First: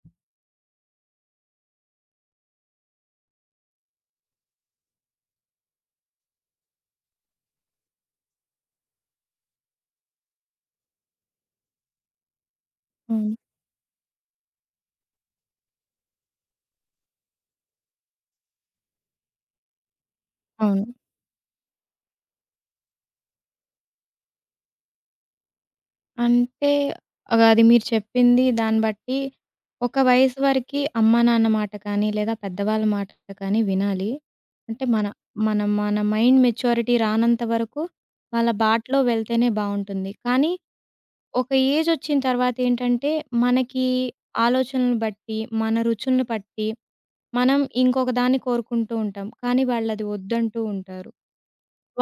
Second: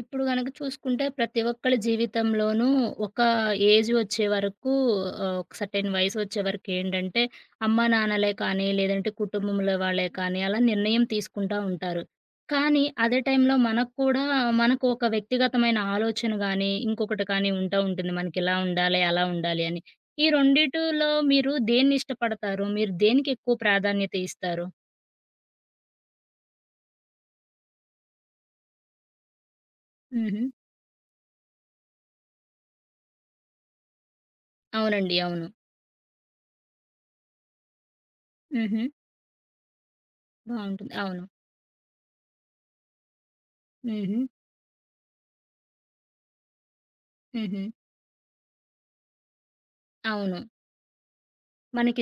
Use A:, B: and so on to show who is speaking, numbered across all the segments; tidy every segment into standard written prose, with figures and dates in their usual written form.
A: ఇప్పుడు గనక చూసుకుంటే ప్రతి ఒక్కళ్ళ జీవితంలోనూ ఒక ఏజ్ వచ్చే వరకు ఒక సర్టెన్ వయసు వచ్చే వరకు ఏంటంటే అమ్మా నాన్నలే కానీ, లేదంటే కుటుంబంలో వాళ్ళే కానీ అలా నిర్ణయం తీసుకుంటా ఉంటారు. కానీ అదే
B: అవును.
A: టైంలో మనకు ఒక వ్యక్తిగతమైన ఆలోచన గానీ, ఇంకొకటి కానీ ఉంటా ఉంటుంది. మనకి ఇలా ఉండాలి, అలా ఉండాలి అని. ఈ
B: అవును.
A: రెండిటిలో మీరు దేన్ని ఇష్టపడతారు? మీరు దేనికి ఎక్కువ ప్రాధాన్యత ఇస్తారు?
B: అంటే అది మీరు చెప్పింది దాన్ని బట్టి ఒక వయసు
A: హుహు.
B: వరకి అమ్మా నాన్న మాట కానీ, లేదా పెద్దవాళ్ళ మాట కానీ వినాలి. అంటే మన
A: అవునండి. అవును.
B: మన మన మైండ్ మెచ్యూరిటీ రానంత వరకు వాళ్ళ
A: హుహు.
B: బాటలో వెళ్తేనే బావుంటుంది. కానీ
A: బావుంటుంది. అవును.
B: ఒక ఏజ్ వచ్చిన తర్వాత ఏంటంటే మనకి
A: హుహు.
B: ఆలోచనలు బట్టి, మన రుచులను బట్టి మనం
A: హుహు.
B: ఇంకొక దాన్ని కోరుకుంటూ ఉంటాం. కానీ వాళ్ళది
A: అవును.
B: వద్దంటూ ఉంటారు.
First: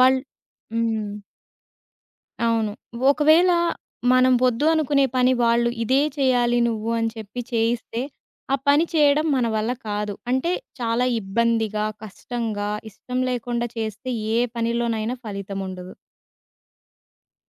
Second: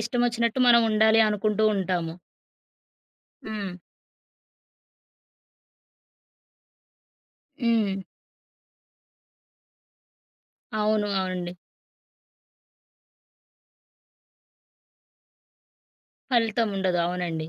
B: వాళ్ళు
A: మనం
B: హ్మ్.
A: ఉండాలి అనుకుంటూ ఉంటాము.
B: అవును. ఒకవేళ
A: హ్మ్.
B: మనం వద్దు అనుకునే పని వాళ్ళు ఇదే చేయాలి నువ్వు అని చెప్పి
A: హ్మ్.
B: చేయిస్తే, ఆ పని చేయడం మన వల్ల కాదు. అంటే చాలా
A: అవును. అవునండి.
B: ఇబ్బందిగా, కష్టంగా, ఇష్టం లేకుండా చేస్తే ఏ పనిలోనైనా ఫలితముండదు.
A: ఫలితం ఉండదు. అవునండి.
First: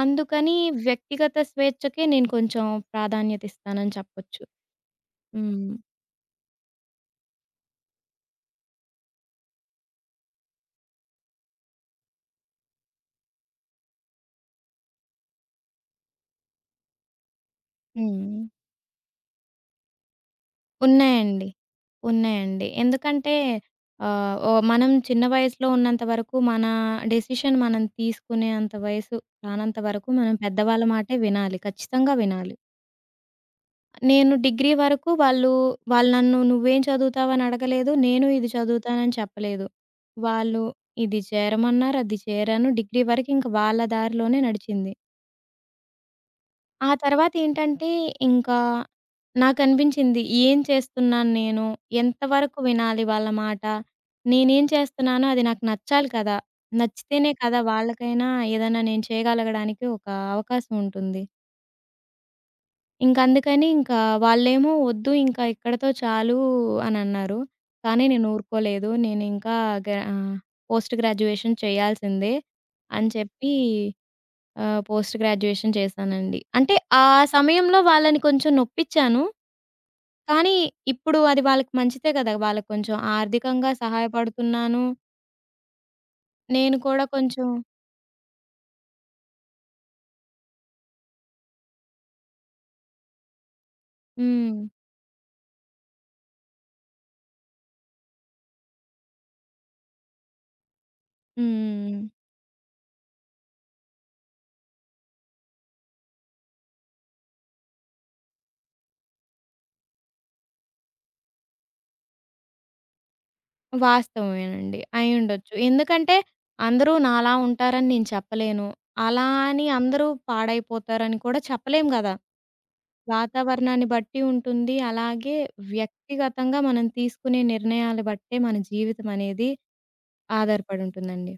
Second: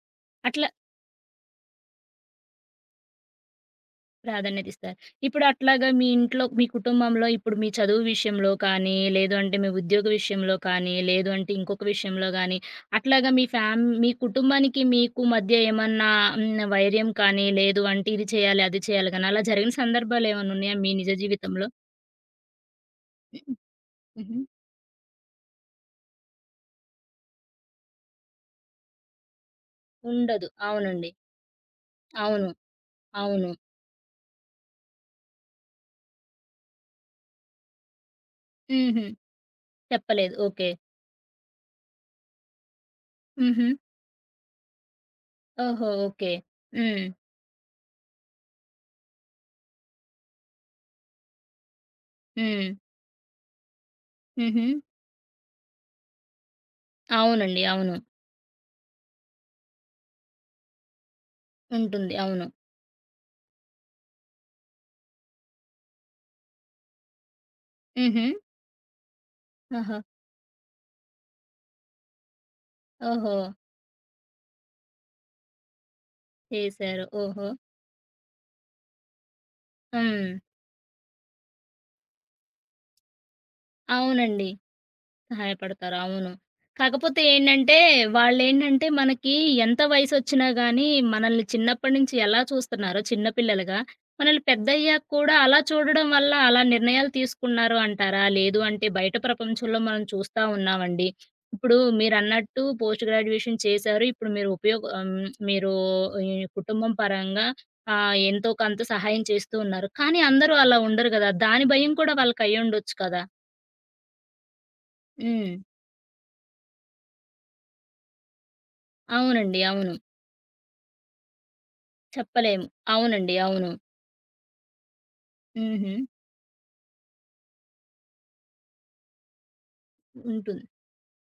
B: అందుకని
A: అట్లా
B: వ్యక్తిగత స్వేచ్ఛకే నేను కొంచెం ప్రాధాన్యత ఇస్తానని చెప్పొచ్చు.
A: ప్రాధాన్యత ఇస్తారు. ఇప్పుడు
B: హ్మ్.
A: అట్లాగా మీ ఇంట్లో, మీ కుటుంబంలో ఇప్పుడు మీ చదువు విషయంలో కానీ, లేదు అంటే మీ ఉద్యోగ విషయంలో కానీ, లేదు అంటే ఇంకొక విషయంలో గానీ, అట్లాగా మీ కుటుంబానికి మీకు మధ్య ఏమన్నా వైర్యం కానీ, లేదు అంటే ఇది
B: హ్మ్.
A: చేయాలి, అది చేయాలి గానీ, అలా జరిగిన సందర్భాలేమన్నా ఉన్నాయా మీ నిజ
B: ఉన్నాయండి.
A: జీవితంలో?
B: ఉన్నాయండి. ఎందుకంటే
A: హుహు.
B: ఆహ్,
A: హుహు.
B: ఓహ్! మనం చిన్న వయసులో ఉన్నంత వరకు మన డెసిషన్ మనం తీసుకునేంత వయసు రానంత వరకు మనం
A: ఉండదు.
B: పెద్దవాళ్ళ
A: అవునండి.
B: మాటే వినాలి. ఖచ్చితంగా
A: అవును.
B: వినాలి.
A: అవును.
B: నేను డిగ్రీ వరకు వాళ్ళు వాళ్ళు నన్ను "నువ్వేం చదువుతావని" అడగలేదు. నేను ఇది
A: హుహు.
B: చదువుతానని చెప్పలేదు.
A: చెప్పలేదు.
B: వాళ్ళు
A: ఓకే.
B: ఇది చేరమన్నారు. అది చేరాను. డిగ్రీ వరకు ఇంక
A: హుహు.
B: వాళ్ళ దారిలోనే నడిచింది.
A: ఓహో! ఓకే.
B: ఆ
A: హ్మ్.
B: తర్వాతేంటంటే, ఇంకా నాకనిపించింది ఏం చేస్తున్నాను నేను? ఎంతవరకు
A: హ్మ్.
B: వినాలి వాళ్ళ మాట? నేనేం
A: హుహు.
B: చేస్తున్నానో అది నాకు నచ్చాలి కదా! నచ్చితేనే కదా
A: అవునండి. అవును.
B: వాళ్ళకైనా ఏదైనా నేను చేయగలగడానికి ఒక అవకాశం ఉంటుంది.
A: ఉంటుంది. అవును.
B: ఇంకందుకని ఇంకా వాళ్ళేమో వద్దు ఇంకా ఇక్కడితో చాలు అనన్నారు. కానీ
A: హుహు.
B: నేను ఊరుకోలేదు. నేనింకా గ
A: ఆహా!
B: ఆహ్, పోస్ట్ గ్రాడ్యుయేషన్ చేయాల్సిందే అని
A: ఓహో!
B: చెప్పి పోస్ట్ గ్రాడ్యుయేషన్ చేశానండి. అంటే ఆ
A: చేశారు. ఓహో!
B: సమయంలో వాళ్ళని కొంచెం నొప్పిచ్చాను.
A: హ్మ్.
B: కానీ ఇప్పుడు అది వాళ్ళకి మంచిదే కదా! వాళ్ళకి కొంచెం ఆర్థికంగా
A: అవునండి.
B: సహాయపడుతున్నాను.
A: సహాయపడతారు. అవును.
B: నేను కూడా
A: కాకపోతే
B: కొంచెం
A: ఏంటంటే, వాళ్ళేంటంటే మనకి ఎంత వయసొచ్చినా గానీ, మనల్ని చిన్నప్పటి నుంచి ఎలా చూస్తున్నారో చిన్న పిల్లలుగా, మనల్ని
B: హ్మ్.
A: పెద్దయ్యాక కూడా అలా చూడడం వల్ల అలా నిర్ణయాలు తీసుకున్నారు అంటారా? లేదు అంటే బయట ప్రపంచంలో మనం చూస్తా ఉన్నామండి. ఇప్పుడు
B: హ్మ్.
A: మీరన్నట్టు పోస్ట్ గ్రాడ్యుయేషన్ చేశారు. ఇప్పుడు మీరు ఉపయోగ ఆహ్, హ్మ్. మీరు ఈ కుటుంబం పరంగా ఎంతో కొంత సహాయం చేస్తూ ఉన్నారు. కానీ అందరూ అలా ఉండరు గదా! దాని భయం కూడా వాళ్ళకయ్యుండొచ్చు కదా!
B: వాస్తవమేనండి. అయ్యుండొచ్చు.
A: హ్మ్.
B: ఎందుకంటే అందరూ నాలా ఉంటారని నేను చెప్పలేను. అలా
A: అవునండి.
B: అని
A: అవును.
B: అందరూ పాడైపోతారని కూడా చెప్పలేం గదా!
A: చెప్పలేము. అవునండి. అవును.
B: వాతావరణాన్ని బట్టి ఉంటుంది. అలాగే
A: హుహు.
B: వ్యక్తిగతంగా మనం తీసుకునే నిర్ణయాలు బట్టే మన జీవితం అనేది
A: ఉంటుంది.
B: ఆధారపడి ఉంటుందండి.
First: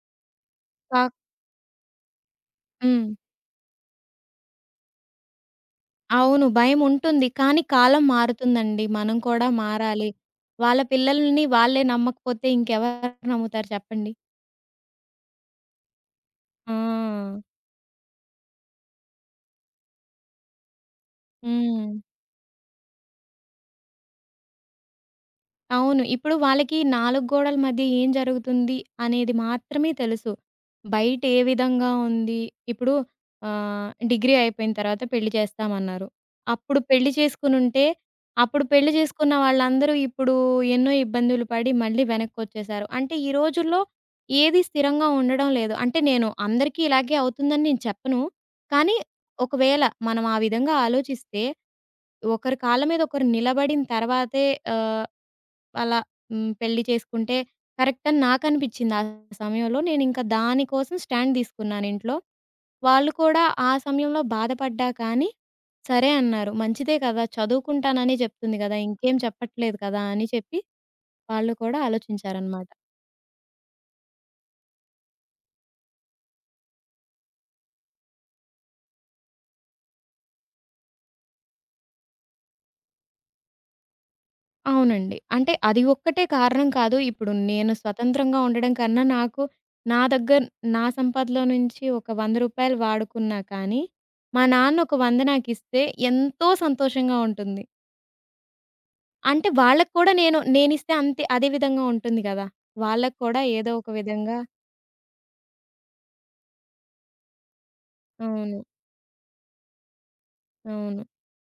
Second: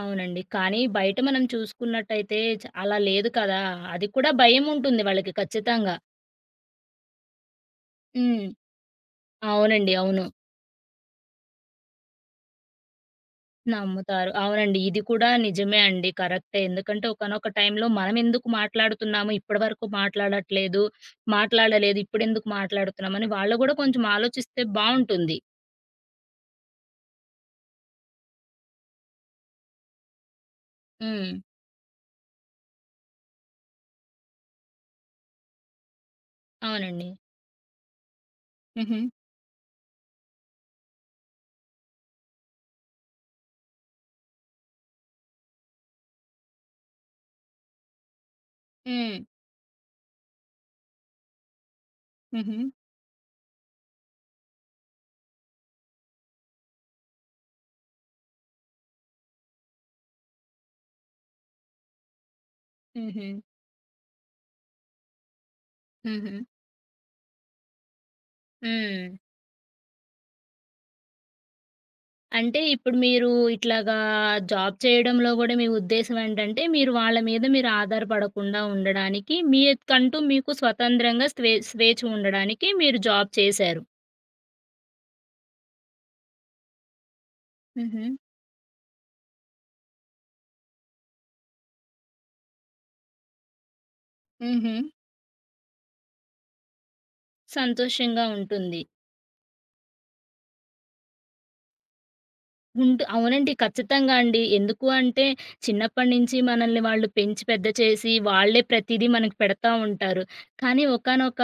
A: అవునండి. కానీ
B: కాక్
A: బయట మనం చూసుకున్నట్టయితే అలా
B: హ్మ్.
A: లేదు కదా! అది కూడా భయముంటుంది వాళ్ళకి ఖచ్చితంగా.
B: అవును. భయముంటుంది. కానీ కాలం
A: హ్మ్.
B: మారుతుందండి. మనం కూడా
A: అవునండి.
B: మారాలి.
A: అవును.
B: వాళ్ళ పిల్లల్ని వాళ్ళే నమ్మకపోతే ఇంకెవరు నమ్ముతారు చెప్పండి?
A: నమ్ముతారు. అవునండి. ఇది కూడా నిజమే అండి. కరెక్టే. ఎందుకంటే
B: ఆ!
A: ఒకానొక టైంలో మనమెందుకు మాట్లాడుతున్నాము, ఇప్పటివరకు మాట్లాడట్లేదు,
B: హ్మ్.
A: మాట్లాడలేదు, ఇప్పుడెందుకు మాట్లాడుతున్నామని వాళ్ళు గూడా కొంచెం ఆలోచిస్తే బావుంటుంది.
B: అవును. ఇప్పుడు వాళ్ళకి నాలుగు గోడల మధ్య ఏం జరుగుతుంది అనేది మాత్రమే తెలుసు. బయట
A: హ్మ్.
B: ఏ విధంగా ఉంది? ఇప్పుడు డిగ్రీ అయిపోయిన తర్వాత పెళ్లి చేస్తామన్నారు. అప్పుడు
A: అవునండి.
B: పెళ్లి చేసుకునుంటే, అప్పుడు పెళ్లి
A: హుహు.
B: చేసుకున్న వాళ్ళందరూ ఇప్పుడు ఎన్నో ఇబ్బందులు పడి మళ్ళీ వెనక్కొచ్చేసారు. అంటే ఈ రోజుల్లో ఏది స్థిరంగా ఉండడం లేదు. అంటే నేను అందరికీ ఇలాగే అవుతుందని నేను చెప్పను. కానీ
A: హ్మ్.
B: ఒకవేళ మనం ఆ విధంగా ఆలోచిస్తే, ఒకరి
A: హుహు.
B: కాళ్ళ మీద ఒకరు నిలబడిన తర్వాతే ఆహ్ అలా హ్మ్. పెళ్లి చేసుకుంటే కరెక్ట్ అని నాకనిపిచ్చింది. ఆ సమయంలో నేనింకా దాని కోసం స్టాండ్ తీసుకున్నాను ఇంట్లో. వాళ్ళు
A: హుహు.
B: కూడా ఆ సమయంలో బాధపడ్డా కానీ, సరే
A: హుహు.
B: అన్నారు. మంచిదే కదా! చదువుకుంటాననే చెప్తుంది కదా!
A: హ్మ్.
B: ఇంకేం చెప్పట్లేదు కదా! అని చెప్పి వాళ్ళు కూడా
A: అంటే
B: ఆలోచించారనమాట.
A: ఇప్పుడు మీరు ఇట్లాగా జాబ్ చేయడంలో గూడా మీ ఉద్దేశ్యం ఏంటంటే, మీరు వాళ్ళ మీద మీరు ఆధారపడకుండా ఉండడానికి, మీకంటూ మీకు స్వతంత్రంగా స్వేచ్ఛ ఉండడానికి మీరు జాబ్ చేశారు.
B: అవునండి. అంటే అది ఒక్కటే కారణం కాదు. ఇప్పుడు నేను
A: హుహు.
B: స్వతంత్రంగా ఉండడం కన్నా నాకు నా దగ్గర నా సంపాదలో నుంచి ఒక రూ. 100 వాడుకున్నా కానీ, మా
A: హుహు.
B: నాన్న ఒక 100 నాకిస్తే ఎంతో సంతోషంగా ఉంటుంది.
A: సంతోషంగా ఉంటుంది.
B: అంటే వాళ్ళకి కూడా నేనిస్తే అంతే అదే విధంగా ఉంటుంది గదా! వాళ్ళకి కూడా
A: అవునండి.
B: ఏదో ఒక
A: ఖచ్చితంగా
B: విధంగా
A: అండి. ఎందుకు అంటే, చిన్నప్పటి నుంచి మనల్ని వాళ్ళు పెంచి పెద్ద చేసి, వాళ్ళే
B: అవును.
A: ప్రతీదీ మనకు పెడతా ఉంటారు. కానీ
B: అవును.
A: ఒకానొక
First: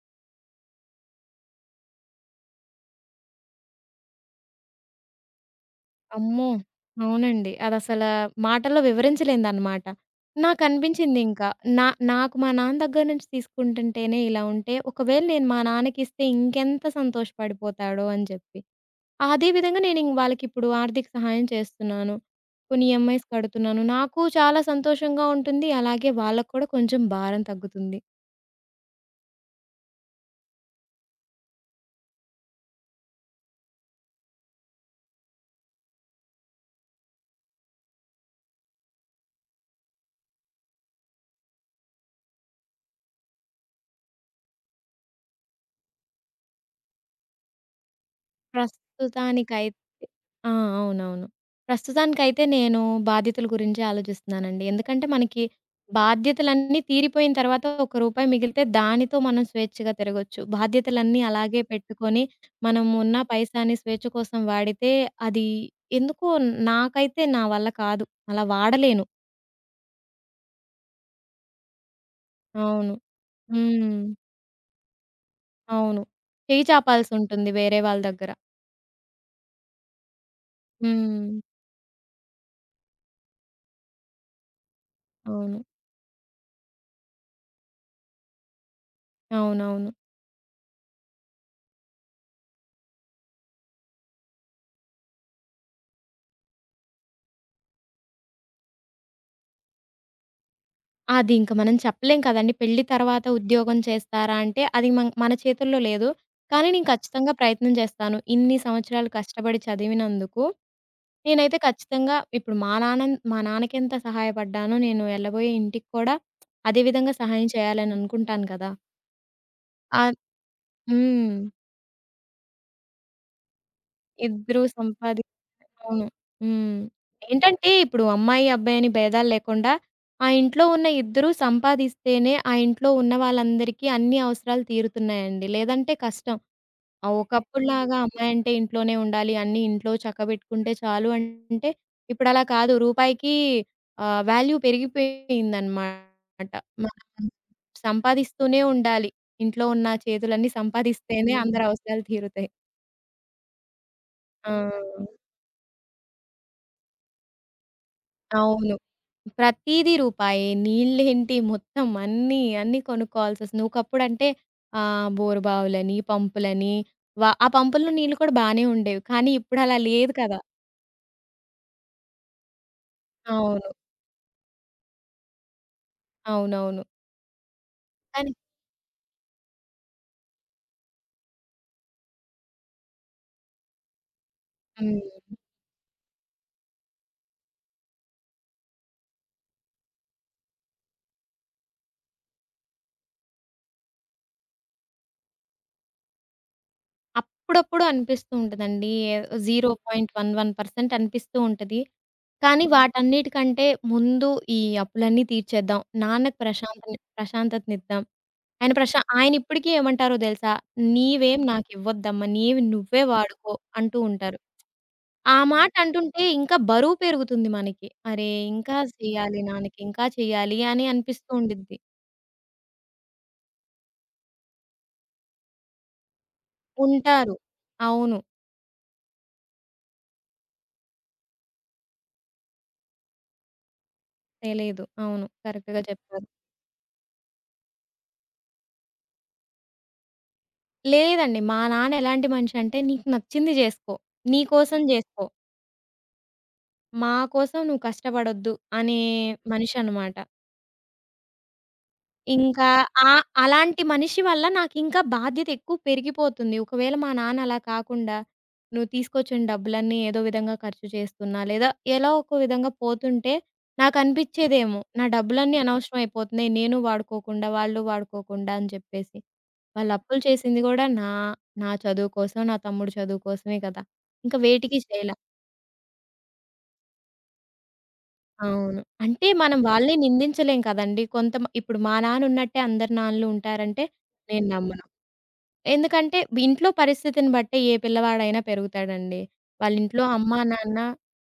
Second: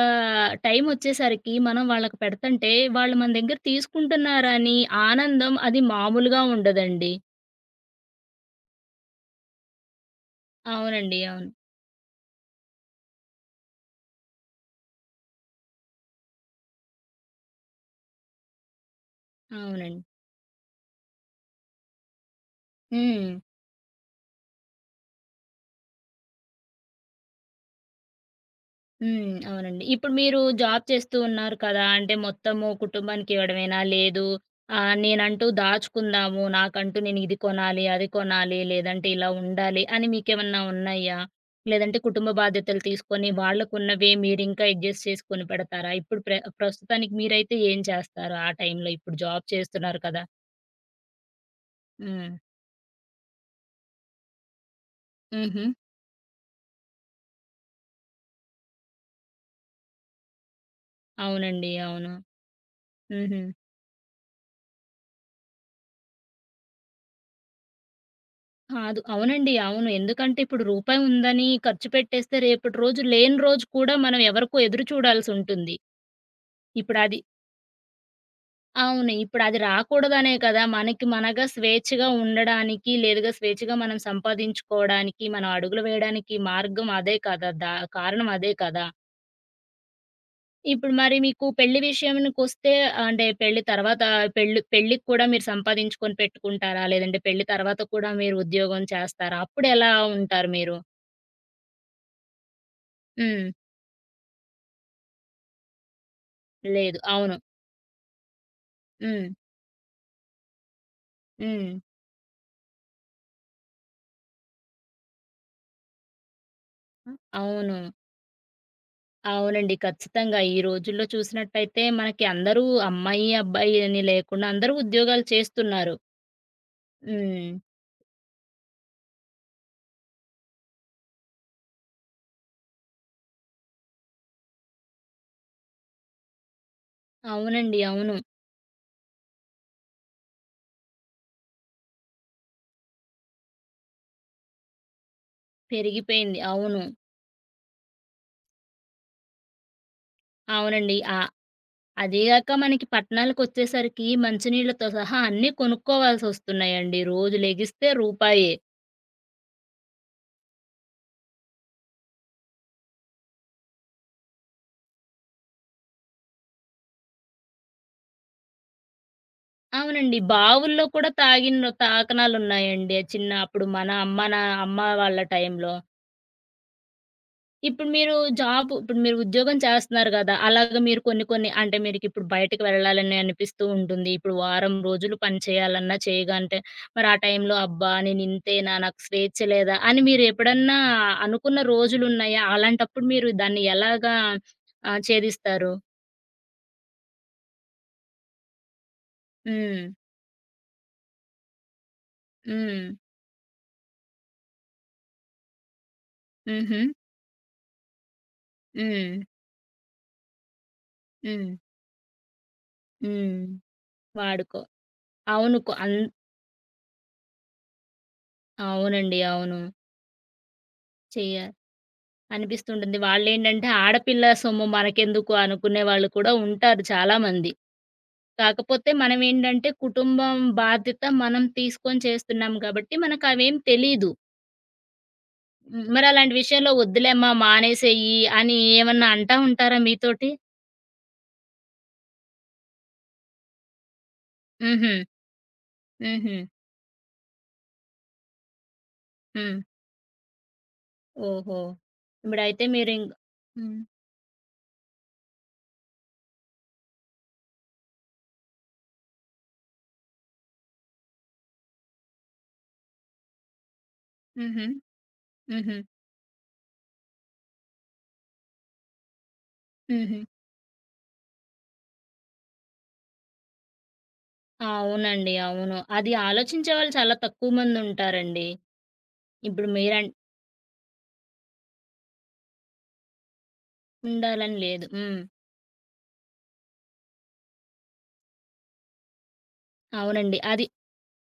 A: టైమొచ్చేసరికి మనం వాళ్ళకి పెడతంటే, వాళ్ళు మన దగ్గర తీసుకుంటున్నారని ఆనందం అది మామూలుగా
B: అమ్మో!
A: ఉండదండి.
B: అవునండి. అదసల మాటల్లో వివరించలేనిదనమాట.
A: అవునండి.
B: నాకనిపించిందింకా.
A: అవును.
B: నా నాకు మా నాన్న దగ్గర నుంచి తీసుకుంటుంటేనే ఇలా ఉంటే, ఒకవేళ నేను మా నాన్నకిస్తే ఇంకెంత సంతోషపడిపోతాడో అని జెప్పి. అదే విధంగా
A: అవునండి.
B: నేనింక వాళ్ళకిప్పుడు ఆర్థిక సహాయం చేస్తున్నాను. కొన్ని ఈఎంఐస్
A: హ్మ్.
B: కడుతున్నాను. నాకు చాలా సంతోషంగా ఉంటుంది. అలాగే వాళ్ళకి కూడా కొంచెం భారం తగ్గుతుంది.
A: హ్మ్. అవునండి. ఇప్పుడు మీరు జాబ్ చేస్తూ ఉన్నారు కదా! అంటే మొత్తము కుటుంబానికి ఇవ్వడమేనా? లేదు నేనంటూ దాచుకుందాము. నాకంటూ నేను ఇది కొనాలి, అది కొనాలి, లేదంటే ఇలా ఉండాలి అని మీకేమన్నా ఉన్నాయా? లేదంటే కుటుంబ బాధ్యతలు తీసుకొని వాళ్ళకున్నవే మీరింకా అడ్జస్ట్ చేసుకొని పెడతారా? ఇప్పుడు ప్రస్తుతానికి మీరైతే ఏం చేస్తారు ఆ టైంలో? ఇప్పుడు జాబ్
B: ప్రస్తుతానికైతే
A: చేస్తున్నారు కదా!
B: ఆ! అవునవును.
A: హ్మ్.
B: ప్రస్తుతానికైతే నేను బాధ్యతల గురించే ఆలోచిస్తున్నానండి. ఎందుకంటే మనకి
A: హుహు.
B: బాధ్యతలన్నీ తీరిపోయిన తర్వాత ఒక రూపాయి మిగిలితే దానితో మనం స్వేచ్ఛగా తిరగొచ్చు. బాధ్యతలన్నీ అలాగే
A: అవునండి. అవును.
B: పెట్టుకొని మనం ఉన్న
A: హుహు.
B: పైసాని స్వేచ్ఛ కోసం వాడితే అది ఎందుకో నాకైతే నా వల్ల కాదు. అలా
A: కాదు.
B: వాడలేను.
A: అవునండి. అవును. ఎందుకంటే ఇప్పుడు రూపాయి ఉందని ఖర్చు పెట్టేస్తే రేపటి
B: అవును.
A: రోజు లేని రోజు కూడా
B: హ్మ్.
A: మనం ఎవరికో ఎదురు చూడాల్సుంటుంది.
B: అవును. చెయ్యి
A: ఇప్పుడది
B: చాపాల్సుంటుంది వేరే వాళ్ళ దగ్గర.
A: అవును. ఇప్పుడది రాకూడదనే కదా! మనకి
B: హ్మ్.
A: మనగా స్వేచ్ఛగా ఉండడానికి, లేదుగా స్వేచ్ఛగా మనం సంపాదించుకోవడానికి, మనం
B: అవును.
A: అడుగులు వేయడానికి మార్గం అదే కదా! కారణం అదే కదా!
B: అవునవును.
A: ఇప్పుడు మరి మీకు పెళ్లి విషయానికొస్తే అంటే పెళ్లి తర్వాత పెళ్ళికి కూడా మీరు సంపాదించుకొని పెట్టుకుంటారా? లేదంటే పెళ్లి తర్వాత కూడా మీరు ఉద్యోగం చేస్తారా? అప్పుడెలా ఉంటారు మీరు?
B: అది ఇంక మనం చెప్పలేం కదండీ. పెళ్లి తర్వాత
A: హ్మ్.
B: ఉద్యోగం చేస్తారా అంటే అది మన చేతుల్లో లేదు. కానీ నేను
A: లేదు.
B: ఖచ్చితంగా
A: అవును.
B: ప్రయత్నం చేస్తాను. ఇన్ని సంవత్సరాలు
A: హ్మ్.
B: కష్టపడి చదివినందుకు నేనైతే
A: హ్మ్.
B: ఖచ్చితంగా ఇప్పుడు మా నాన్నకెంత సహాయపడ్డానో నేను ఎళ్ళబోయే ఇంటికి కూడా అదే విధంగా
A: హ్మ్.
B: సహాయం
A: అవును.
B: చేయాలని అనుకుంటాను కదా!
A: అవునండి.
B: ఆహ్
A: ఖచ్చితంగా. ఈ రోజుల్లో
B: హ్మ్.
A: చూసినట్టయితే మనకి అందరూ అమ్మాయి, అబ్బాయి అని లేకుండా
B: ఇద్దరూ
A: అందరూ
B: సంపాది
A: ఉద్యోగాలు చేస్తున్నారు.
B: అవును. హ్మ్.
A: హ్మ్.
B: ఏంటంటే ఇప్పుడు అమ్మాయి, అబ్బాయి అని భేదాలు లేకుండా ఆ ఇంట్లో ఉన్న ఇద్దరూ సంపాదిస్తేనే ఆ ఇంట్లో ఉన్న వాళ్ళందరికీ అన్ని అవసరాలు తీరుతున్నాయండి. లేదంటే కష్టం.
A: అవునండి.
B: ఒకప్పుడులాగా
A: అవును.
B: అమ్మాయంటే ఇంట్లోనే ఉండాలి. అన్నీ ఇంట్లో చక్కబెట్టుకుంటే చాలు అంటే ఇప్పుడు అలా కాదు. రూపాయికి వాల్యూ
A: పెరిగిపోయింది.
B: పెరిగిపోయిందనమాట.
A: అవును.
B: మనం సంపాదిస్తూనే ఉండాలి. ఇంట్లో ఉన్న చేతులన్నీ
A: అవునండి.
B: సంపాదిస్తేనే అందరి అవసరాలు తీరుతాయి.
A: అదీగాక మనకి పట్టణాలకొచ్చేసరికి
B: ఆ!
A: మంచినీళ్ళతో సహా అన్నీ కొనుక్కోవాల్సొస్తున్నాయండి. రోజు లెగిస్తే రూపాయే.
B: అవును. ప్రతీదీ రూపాయే. నీళ్ళేంటి మొత్తం అన్నీ, అన్నీ కొనుక్కోవాల్సొస్తుంది. ఒకప్పుడంటే బోరు బావులని, పంపులని ఆ పంపుల్లో నీళ్ళు కూడా బానే ఉండేవి. కానీ ఇప్పుడలా లేదు
A: అవునండి.
B: కదా!
A: బావుల్లో కూడా తాగిన తాకనాలున్నాయండి. చిన్న అప్పుడు
B: అవును.
A: మన అమ్మ నా అమ్మ వాళ్ళ టైంలో.
B: అవునవును.
A: ఇప్పుడు మీరు
B: కానీ
A: ఉద్యోగం చేస్తున్నారు గదా! అలాగ మీరు కొన్ని కొన్ని అంటే మీరికిప్పుడు బయటకి వెళ్ళాలని అనిపిస్తూ ఉంటుంది. ఇప్పుడు వారం
B: హ్మ్.
A: రోజులు పని చేయాలన్నా చేయగంటే మరి ఆ టైంలో అబ్బా! నేనింతేనా నాకు స్వేచ్ఛ లేదా అని మీరెప్పుడన్నా అనుకున్న రోజులున్నాయా? అలాంటప్పుడు మీరు దాన్ని ఎలాగా ఛేదిస్తారు?
B: అప్పుడప్పుడు అనిపిస్తూ ఉంటదండి. ఏదో
A: హ్మ్.
B: 0.11% అనిపిస్తూ ఉంటది. కానీ
A: హ్మ్.
B: వాటన్నిటికంటే ముందు ఈ అప్పులన్నీ తీర్చేద్దాం. నాన్నకి
A: హుహు.
B: ప్రశాంతతనిద్దాం. ఆయన
A: హ్మ్.
B: ఆయనిప్పటికీ ఏమంటారో తెలుసా? "నీవేం
A: హ్మ్.
B: నాకివ్వద్దమ్మా! నీవి నువ్వే
A: హ్మ్.
B: వాడుకో" అంటూ ఉంటారు.
A: వాడుకో.
B: ఆ
A: అవును.
B: మాట
A: కొ అన్
B: అంటుంటే ఇంకా బరువు పెరుగుతుంది మనకి. అరే! ఇంకా
A: అవునండి.
B: చెయ్యాలి
A: అవును.
B: నాన్నకి, ఇంకా చెయ్యాలి అని అనిపిస్తూ
A: చెయ్యాలి.
B: ఉండిద్ది.
A: అనిపిస్తుంటుంది. వాళ్ళేంటంటే ఆడపిల్ల సొమ్ము మనకెందుకు అనుకునే వాళ్ళు కూడా ఉంటారు
B: ఉంటారు.
A: చాలామంది.
B: అవును.
A: కాకపోతే మనమేంటంటే కుటుంబం బాధ్యత మనం తీసుకొని చేస్తున్నాం కాబట్టి మనకవేం తెలీదు.
B: తెలీదు. అవును. కరెక్ట్‌గా
A: హ్మ్.
B: చెప్పారు.
A: మరలాంటి విషయంలో వద్దులేమ్మా మానేసేయి అని ఏమన్నా అంటా ఉంటారా మీతోటి?
B: లేదండి. మా నాన్న ఎలాంటి మనిషంటే "నీకు నచ్చింది జేసుకో. నీ కోసం
A: హుహు.
B: జేసుకో."
A: హుహు.
B: మా కోసం నువ్వు కష్టపడొద్దు అనే
A: హ్మ్.
B: మనిషనమాట.
A: ఓహో! ఇప్పుడైతే
B: ఇంకా
A: హ్మ్.
B: అలాంటి మనిషి వల్ల నాకింకా బాధ్యత ఎక్కువ పెరిగిపోతుంది. ఒకవేళ మా నాన్న అలా కాకుండా, నువ్వు తీసుకొచ్చిన డబ్బులన్నీ ఏదో విధంగా ఖర్చు చేస్తున్నా, లేదా ఎలా ఒక విధంగా పోతుంటే
A: హుహు.
B: నాకనిపిచ్చేదేమో, నా డబ్బులన్నీ
A: హుహు.
B: అనవసరం అయిపోతున్నాయి. నేను వాడుకోకుండా, వాళ్ళు వాడుకోకుండా అని చెప్పేసి. వాళ్ళు అప్పులు
A: హుహు.
B: చేసింది గూడా నా, నా చదువు కోసం, నా తమ్ముడు చదువు కోసమే కదా! ఇంకా వేటికి చేయల.
A: అవునండి. అవును. అది ఆలోచించే వాళ్ళు చాలా తక్కువ మందుంటారండి.
B: అవును. అంటే మనం
A: ఇప్పుడు
B: వాళ్ళని
A: మీరన్
B: నిందించలేం కదండీ. కొంతమ ఇప్పుడు మా నాన్న ఉన్నట్టే అందరి నాన్నలు ఉంటారంటే నేను
A: ఉండాలని
B: నమ్మను.
A: లేదు. హ్మ్.
B: ఎందుకంటే ఇంట్లో పరిస్థితిని బట్టే ఏ పిల్లవాడైనా పెరుగుతాడండి. వాళ్ళ ఇంట్లో
A: అవునండి.
B: అమ్మా,
A: అది
B: నాన్న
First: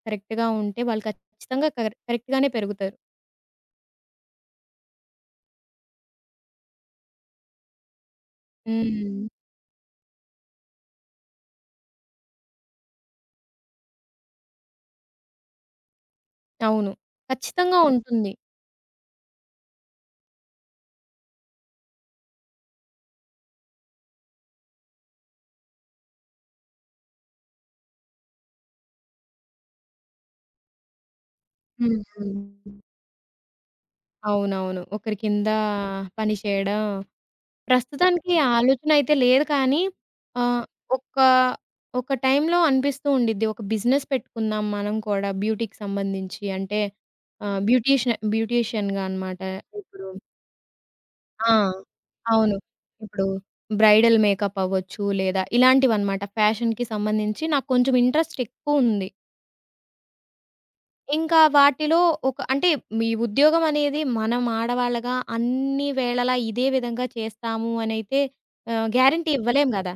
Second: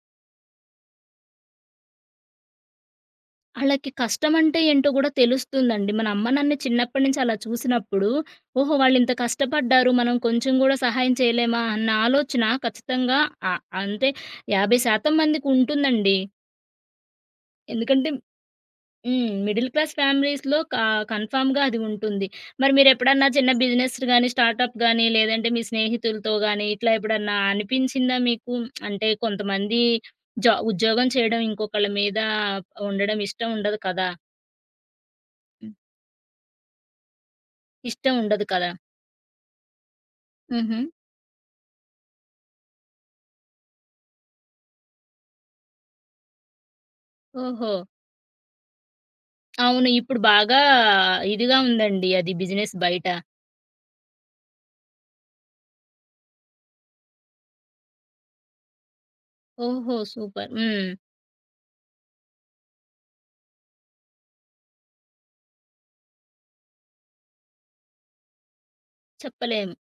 B: కరెక్ట్‌గా ఉంటే వాళ్ళు ఖచ్చితంగా కరెక్ట్‌గానే పెరుగుతారు.
A: ఆళ్ళకి కష్టమంటే ఏంటో గూడా తెలుస్తుందండి. మన అమ్మ నాన్న చిన్నప్పటి నుంచి అలా చూసినప్పుడు, ఓహో! వాళ్ళింత
B: హ్మ్.
A: కష్టపడ్డారు. మనం కొంచెం గూడా సహాయం చేయలేమా అన్న ఆలోచన ఖచ్చితంగా అంతే 50% మందికుంటుందండి.
B: అవును. ఖచ్చితంగా
A: ఎందుకంటే
B: ఉంటుంది.
A: హ్మ్. మిడిల్ క్లాస్ ఫ్యామిలీస్‌లో కన్ఫర్మ్‌గా అది ఉంటుంది. మరి మీరెప్పుడన్నా చిన్న బిజినెస్ గాని, స్టార్టప్ గాని లేదంటే మీ స్నేహితులతో గాని ఇట్లా ఎప్పుడన్నా అనిపించిందా మీకు? అంటే కొంతమంది ఉద్యోగం చేయడం ఇంకొకళ్ళ
B: హ్మ్.
A: మీద
B: హ్మ్.
A: ఉండడం ఇష్టం ఉండదు కదా!
B: అవునవును. ఒకరి కింద
A: హ్మ్.
B: పని చేయడం
A: ఇష్టం
B: ప్రస్తుతానికి ఆ
A: ఉండదు కదా!
B: ఆలోచనైతే లేదు కానీ ఆహ్,
A: హుహు.
B: ఒక ఒక టైంలో అనిపిస్తూ ఉండిద్ది. ఒక బిజినెస్ పెట్టుకుందాం మనం కూడా బ్యూటీకి సంబంధించి. అంటే
A: ఓహో!
B: బ్యూటీషియన్‌గా అనమాట.
A: అవును.
B: ఇప్పుడు
A: ఇప్పుడు బాగా
B: ఆ!
A: ఇదిగా ఉందండి అది
B: అవును.
A: బిజినెస్ బయట.
B: ఇప్పుడు బ్రైడల్ మేకప్ అవ్వచ్చు లేదా ఇలాంటివన్నమాట. ఫ్యాషన్‌కి సంబంధించి నాకు కొంచెం ఇంట్రెస్ట్ ఎక్కువుంది.
A: ఓహో! సూపర్. హ్మ్.
B: ఇంకా వాటిలో ఒక అంటే మీ ఉద్యోగం అనేది మనం ఆడవాళ్ళగా అన్ని వేళలా ఇదే విధంగా చేస్తాము అనైతే గ్యారంటీ ఇవ్వలేం
A: చెప్పలేము.
B: గదా!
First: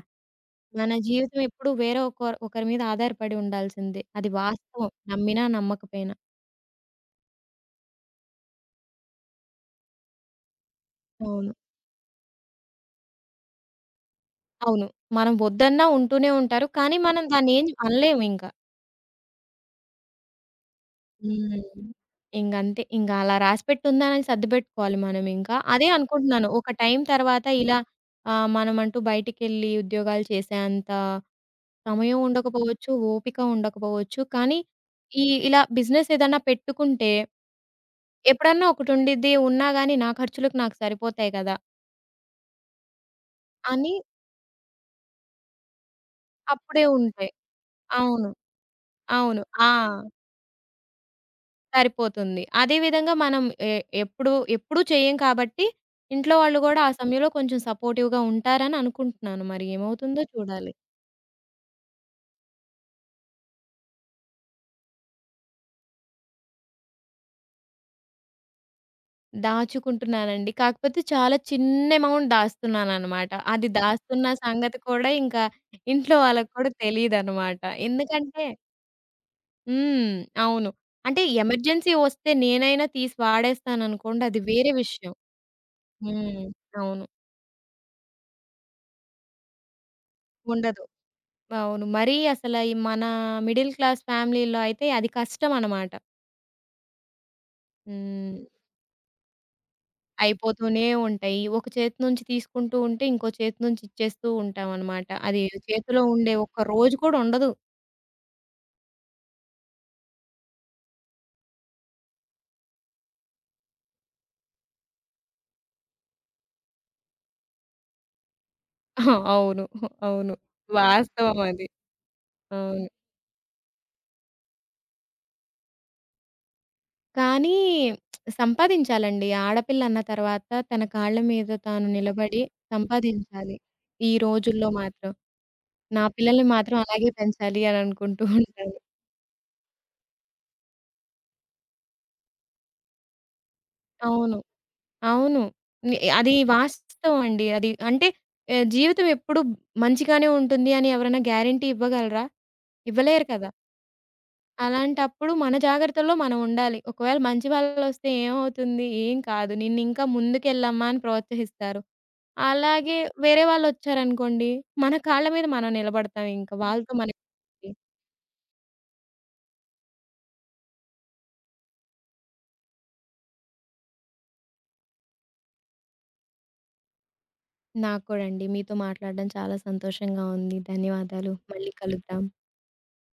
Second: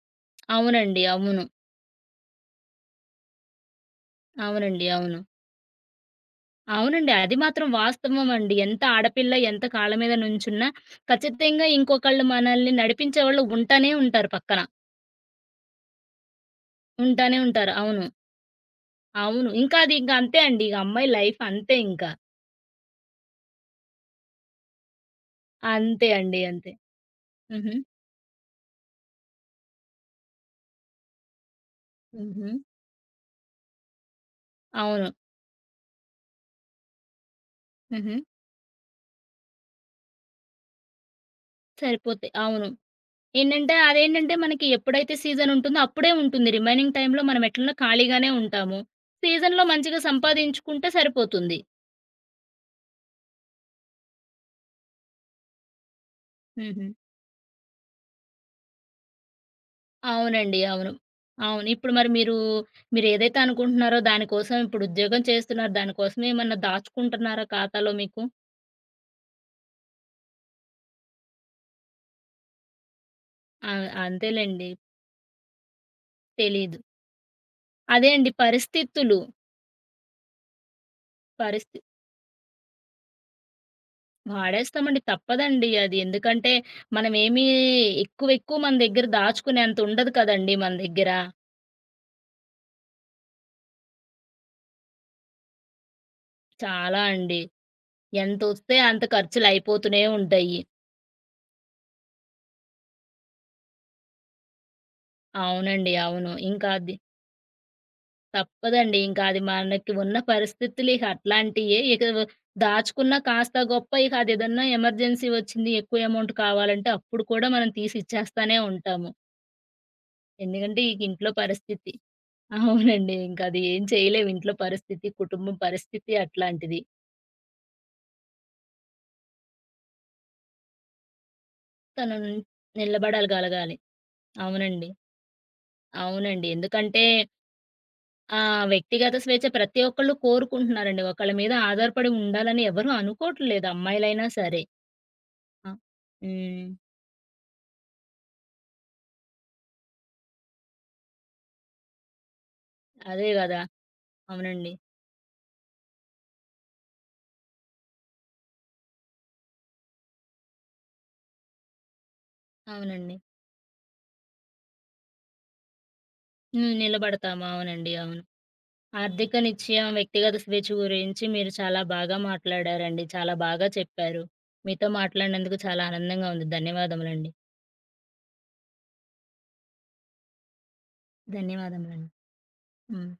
B: మన
A: అవునండి.
B: జీవితం
A: అవును.
B: ఎప్పుడు వేరే ఒకరు ఒకరి మీద ఆధారపడి ఉండాల్సిందే. అది
A: అవునండి.
B: వాస్తవం.
A: అవును.
B: నమ్మినా నమ్మకపోయినా.
A: అవునండి. అది మాత్రం వాస్తవం అండి. ఎంత ఆడపిల్ల ఎంత కాళ్ళ మీద నుంచున్నా
B: అవును.
A: ఖచ్చితంగా ఇంకొకళ్ళు మనల్ని నడిపించేవాళ్ళు ఉంటానే ఉంటారు పక్కన.
B: అవును. మనం వద్దన్నా ఉంటూనే ఉంటారు. కానీ మనం
A: ఉంటానే
B: దాన్నేం
A: ఉంటారు. అవును.
B: అనలేమింక.
A: అవును. ఇంకా అది ఇంక అంతే అండి. ఇక అమ్మాయి
B: హ్మ్.
A: లైఫ్ అంతే
B: ఇంకంతే.
A: ఇంకా.
B: ఇంక అంతే, ఇంకా అలా రాసిపెట్టుందని సర్దుపెట్టుకోవాలి మనమింకా. అదే
A: అంతే అండి.
B: అనుకుంటున్నాను. ఒక
A: అంతే.
B: టైం తర్వాత
A: హుహు.
B: ఇలా మనమంటూ బయటికెళ్ళి ఉద్యోగాలు చేసేంత సమయం
A: హుహు.
B: ఉండకపోవచ్చు, ఓపిక ఉండకపోవచ్చు. కానీ
A: అవును.
B: ఈ ఇలా బిజినెస్ ఏదన్నా పెట్టుకుంటే
A: హుహు.
B: ఎప్పుడన్నా ఒకటుండిద్ది. ఉన్నా గానీ నా ఖర్చులకు నాకు సరిపోతాయి కదా!
A: సరిపోతాయి. అవును. ఏంటంటే,
B: అని
A: అదేంటంటే మనకి ఎప్పుడైతే సీజన్ ఉంటుందో అప్పుడే ఉంటుంది.
B: అప్పుడే
A: రిమైనింగ్ టైమ్‌లో
B: ఉంటాయి.
A: మనం ఎట్లనో
B: అవును.
A: ఖాళీగానే ఉంటాము.
B: అవును.
A: సీజన్‌లో
B: ఆ!
A: మంచిగా సంపాదించుకుంటే సరిపోతుంది.
B: సరిపోతుంది. అదే విధంగా మనం ఎ ఎప్పుడు ఎప్పుడూ చేయం కాబట్టి, ఇంట్లో వాళ్ళు గూడా
A: హుహు.
B: ఆ సమయంలో కొంచెం సపోర్టివ్‌గా ఉంటారని అనుకుంటున్నాను. మరి ఏమవుతుందో
A: అవునండి.
B: చూడాలి.
A: అవును. అవును. ఇప్పుడు మరి మీరు, మీరేదైతే అనుకుంటున్నారో దానికోసం ఇప్పుడు ఉద్యోగం చేస్తున్నారు. దానికోసం ఏమన్నా దాచుకుంటున్నారా ఖాతాలో మీకు?
B: దాచుకుంటున్నానండి. కాకపోతే చాలా చిన్న అమౌంట్ దాస్తున్నాననమాట. అది
A: ఆ!
B: దాస్తున్న
A: అంతేలెండి.
B: సంగతి కూడా ఇంకా ఇంట్లో వాళ్ళకి కూడా
A: తెలీదు.
B: తెలీదనమాట.
A: అదే అండి
B: ఎందుకంటే
A: పరిస్థితులు.
B: హ్మ్. అవును. అంటే
A: పరిస్థి
B: ఎమర్జెన్సీ వస్తే నేనైనా తీసి వాడేస్తాననుకోండి అది వేరే
A: వాడేస్తామండి.
B: విషయం.
A: తప్పదండి అది.
B: హ్మ్.
A: ఎందుకంటే,
B: అవును.
A: మనమేమి ఎక్కువ ఎక్కువ మన దగ్గర దాచుకునేంత ఉండదు కదండీ మన
B: ఉండదు.
A: దగ్గర.
B: అవును. మరీ అసల ఈ మన మిడిల్ క్లాస్ ఫ్యామిలీలో అయితే అది కష్టం అనమాట.
A: చాలా అండి.
B: హ్మ్.
A: ఎంతొస్తే అంత ఖర్చులయిపోతూనే ఉంటాయి.
B: అయిపోతూనే ఉంటాయి. ఒక చేతి నుంచి తీసుకుంటూ ఉంటే, ఇంకో చేతి నుంచి ఇచ్చేస్తూ ఉంటామనమాట. అది
A: అవునండి.
B: చేతిలో
A: అవును.
B: ఉండే ఒక్క
A: ఇంకా అది
B: రోజు కూడా ఉండదు.
A: తప్పదండి. ఇంకా అది మనకి ఉన్న పరిస్థితులు ఇక అట్లాంటియే. ఇక దాచుకున్న కాస్త గొప్ప ఇక అదేదన్నా ఎమర్జెన్సీ వచ్చింది, ఎక్కువ అమౌంట్ కావాలంటే అప్పుడు కూడా మనం తీసి ఇచ్చేస్తానే ఉంటాము.
B: అవును. అవును.
A: ఎందుకంటే ఇక ఇంట్లో
B: వాస్తవం అది.
A: పరిస్థితి.
B: అవును.
A: అవునండి. ఇంక అది ఏం చేయలేము. ఇంట్లో పరిస్థితి, కుటుంబం పరిస్థితి అట్లాంటిది.
B: కానీ సంపాదించాలండి. ఆడపిల్ల అన్న తర్వాత తన కాళ్ళ మీద తాను
A: తను
B: నిలబడి సంపాదించాలి.
A: నిలబడగలగాలి.
B: ఈ రోజుల్లో
A: అవునండి.
B: మాత్రం. నా పిల్లల్ని
A: అవునండి.
B: మాత్రం
A: ఎందుకంటే
B: అలాగే పెంచాలి అని అనుకుంటూ
A: ఆ!
B: ఉంటాను.
A: వ్యక్తిగత స్వేచ్ఛ ప్రతి ఒక్కళ్ళు కోరుకుంటున్నారండి. ఒకళ్ళ మీద ఆధారపడి ఉండాలని ఎవరు అనుకోవట్లేదు అమ్మాయిలైనా
B: అవును.
A: సరే.
B: అవును.
A: ఆ!
B: అది
A: హ్మ్.
B: వాస్తవం అండి. అది అంటే జీవితం ఎప్పుడు మంచిగానే ఉంటుంది అని ఎవరైనా గ్యారంటీ ఇవ్వగలరా? ఇవ్వలేరు
A: అదే
B: కదా!
A: గదా! అవునండి.
B: అలాంటప్పుడు మన జాగ్రత్తల్లో మనం ఉండాలి. ఒకవేళ మంచి వాళ్ళొస్తే ఏమవుతుంది? ఏం కాదు. నిన్నింకా ముందుకెళ్ళమ్మా అని ప్రోత్సహిస్తారు. అలాగే
A: అవునండి.
B: వేరే వాళ్ళొచ్చారనుకోండి, మన కాళ్ళ మీద మనం నిలబడతాం ఇంక.
A: హ్మ్.
B: వాళ్ళతో మనకి
A: నిలబడతాము. అవునండి. అవును. ఆర్థిక నిశ్చయం, వ్యక్తిగత స్వేచ్ఛ గురించి మీరు చాలా బాగా మాట్లాడారండి. చాలా బాగా చెప్పారు. మీతో మాట్లాడినందుకు చాలా ఆనందంగా ఉంది. ధన్యవాదములండి.
B: నాకు కూడా అండి. మీతో మాట్లాడడం చాలా సంతోషంగా ఉంది. ధన్యవాదాలు. మళ్ళీ
A: ధన్యవాదములండి.
B: కలుద్దాం.
A: హ్మ్.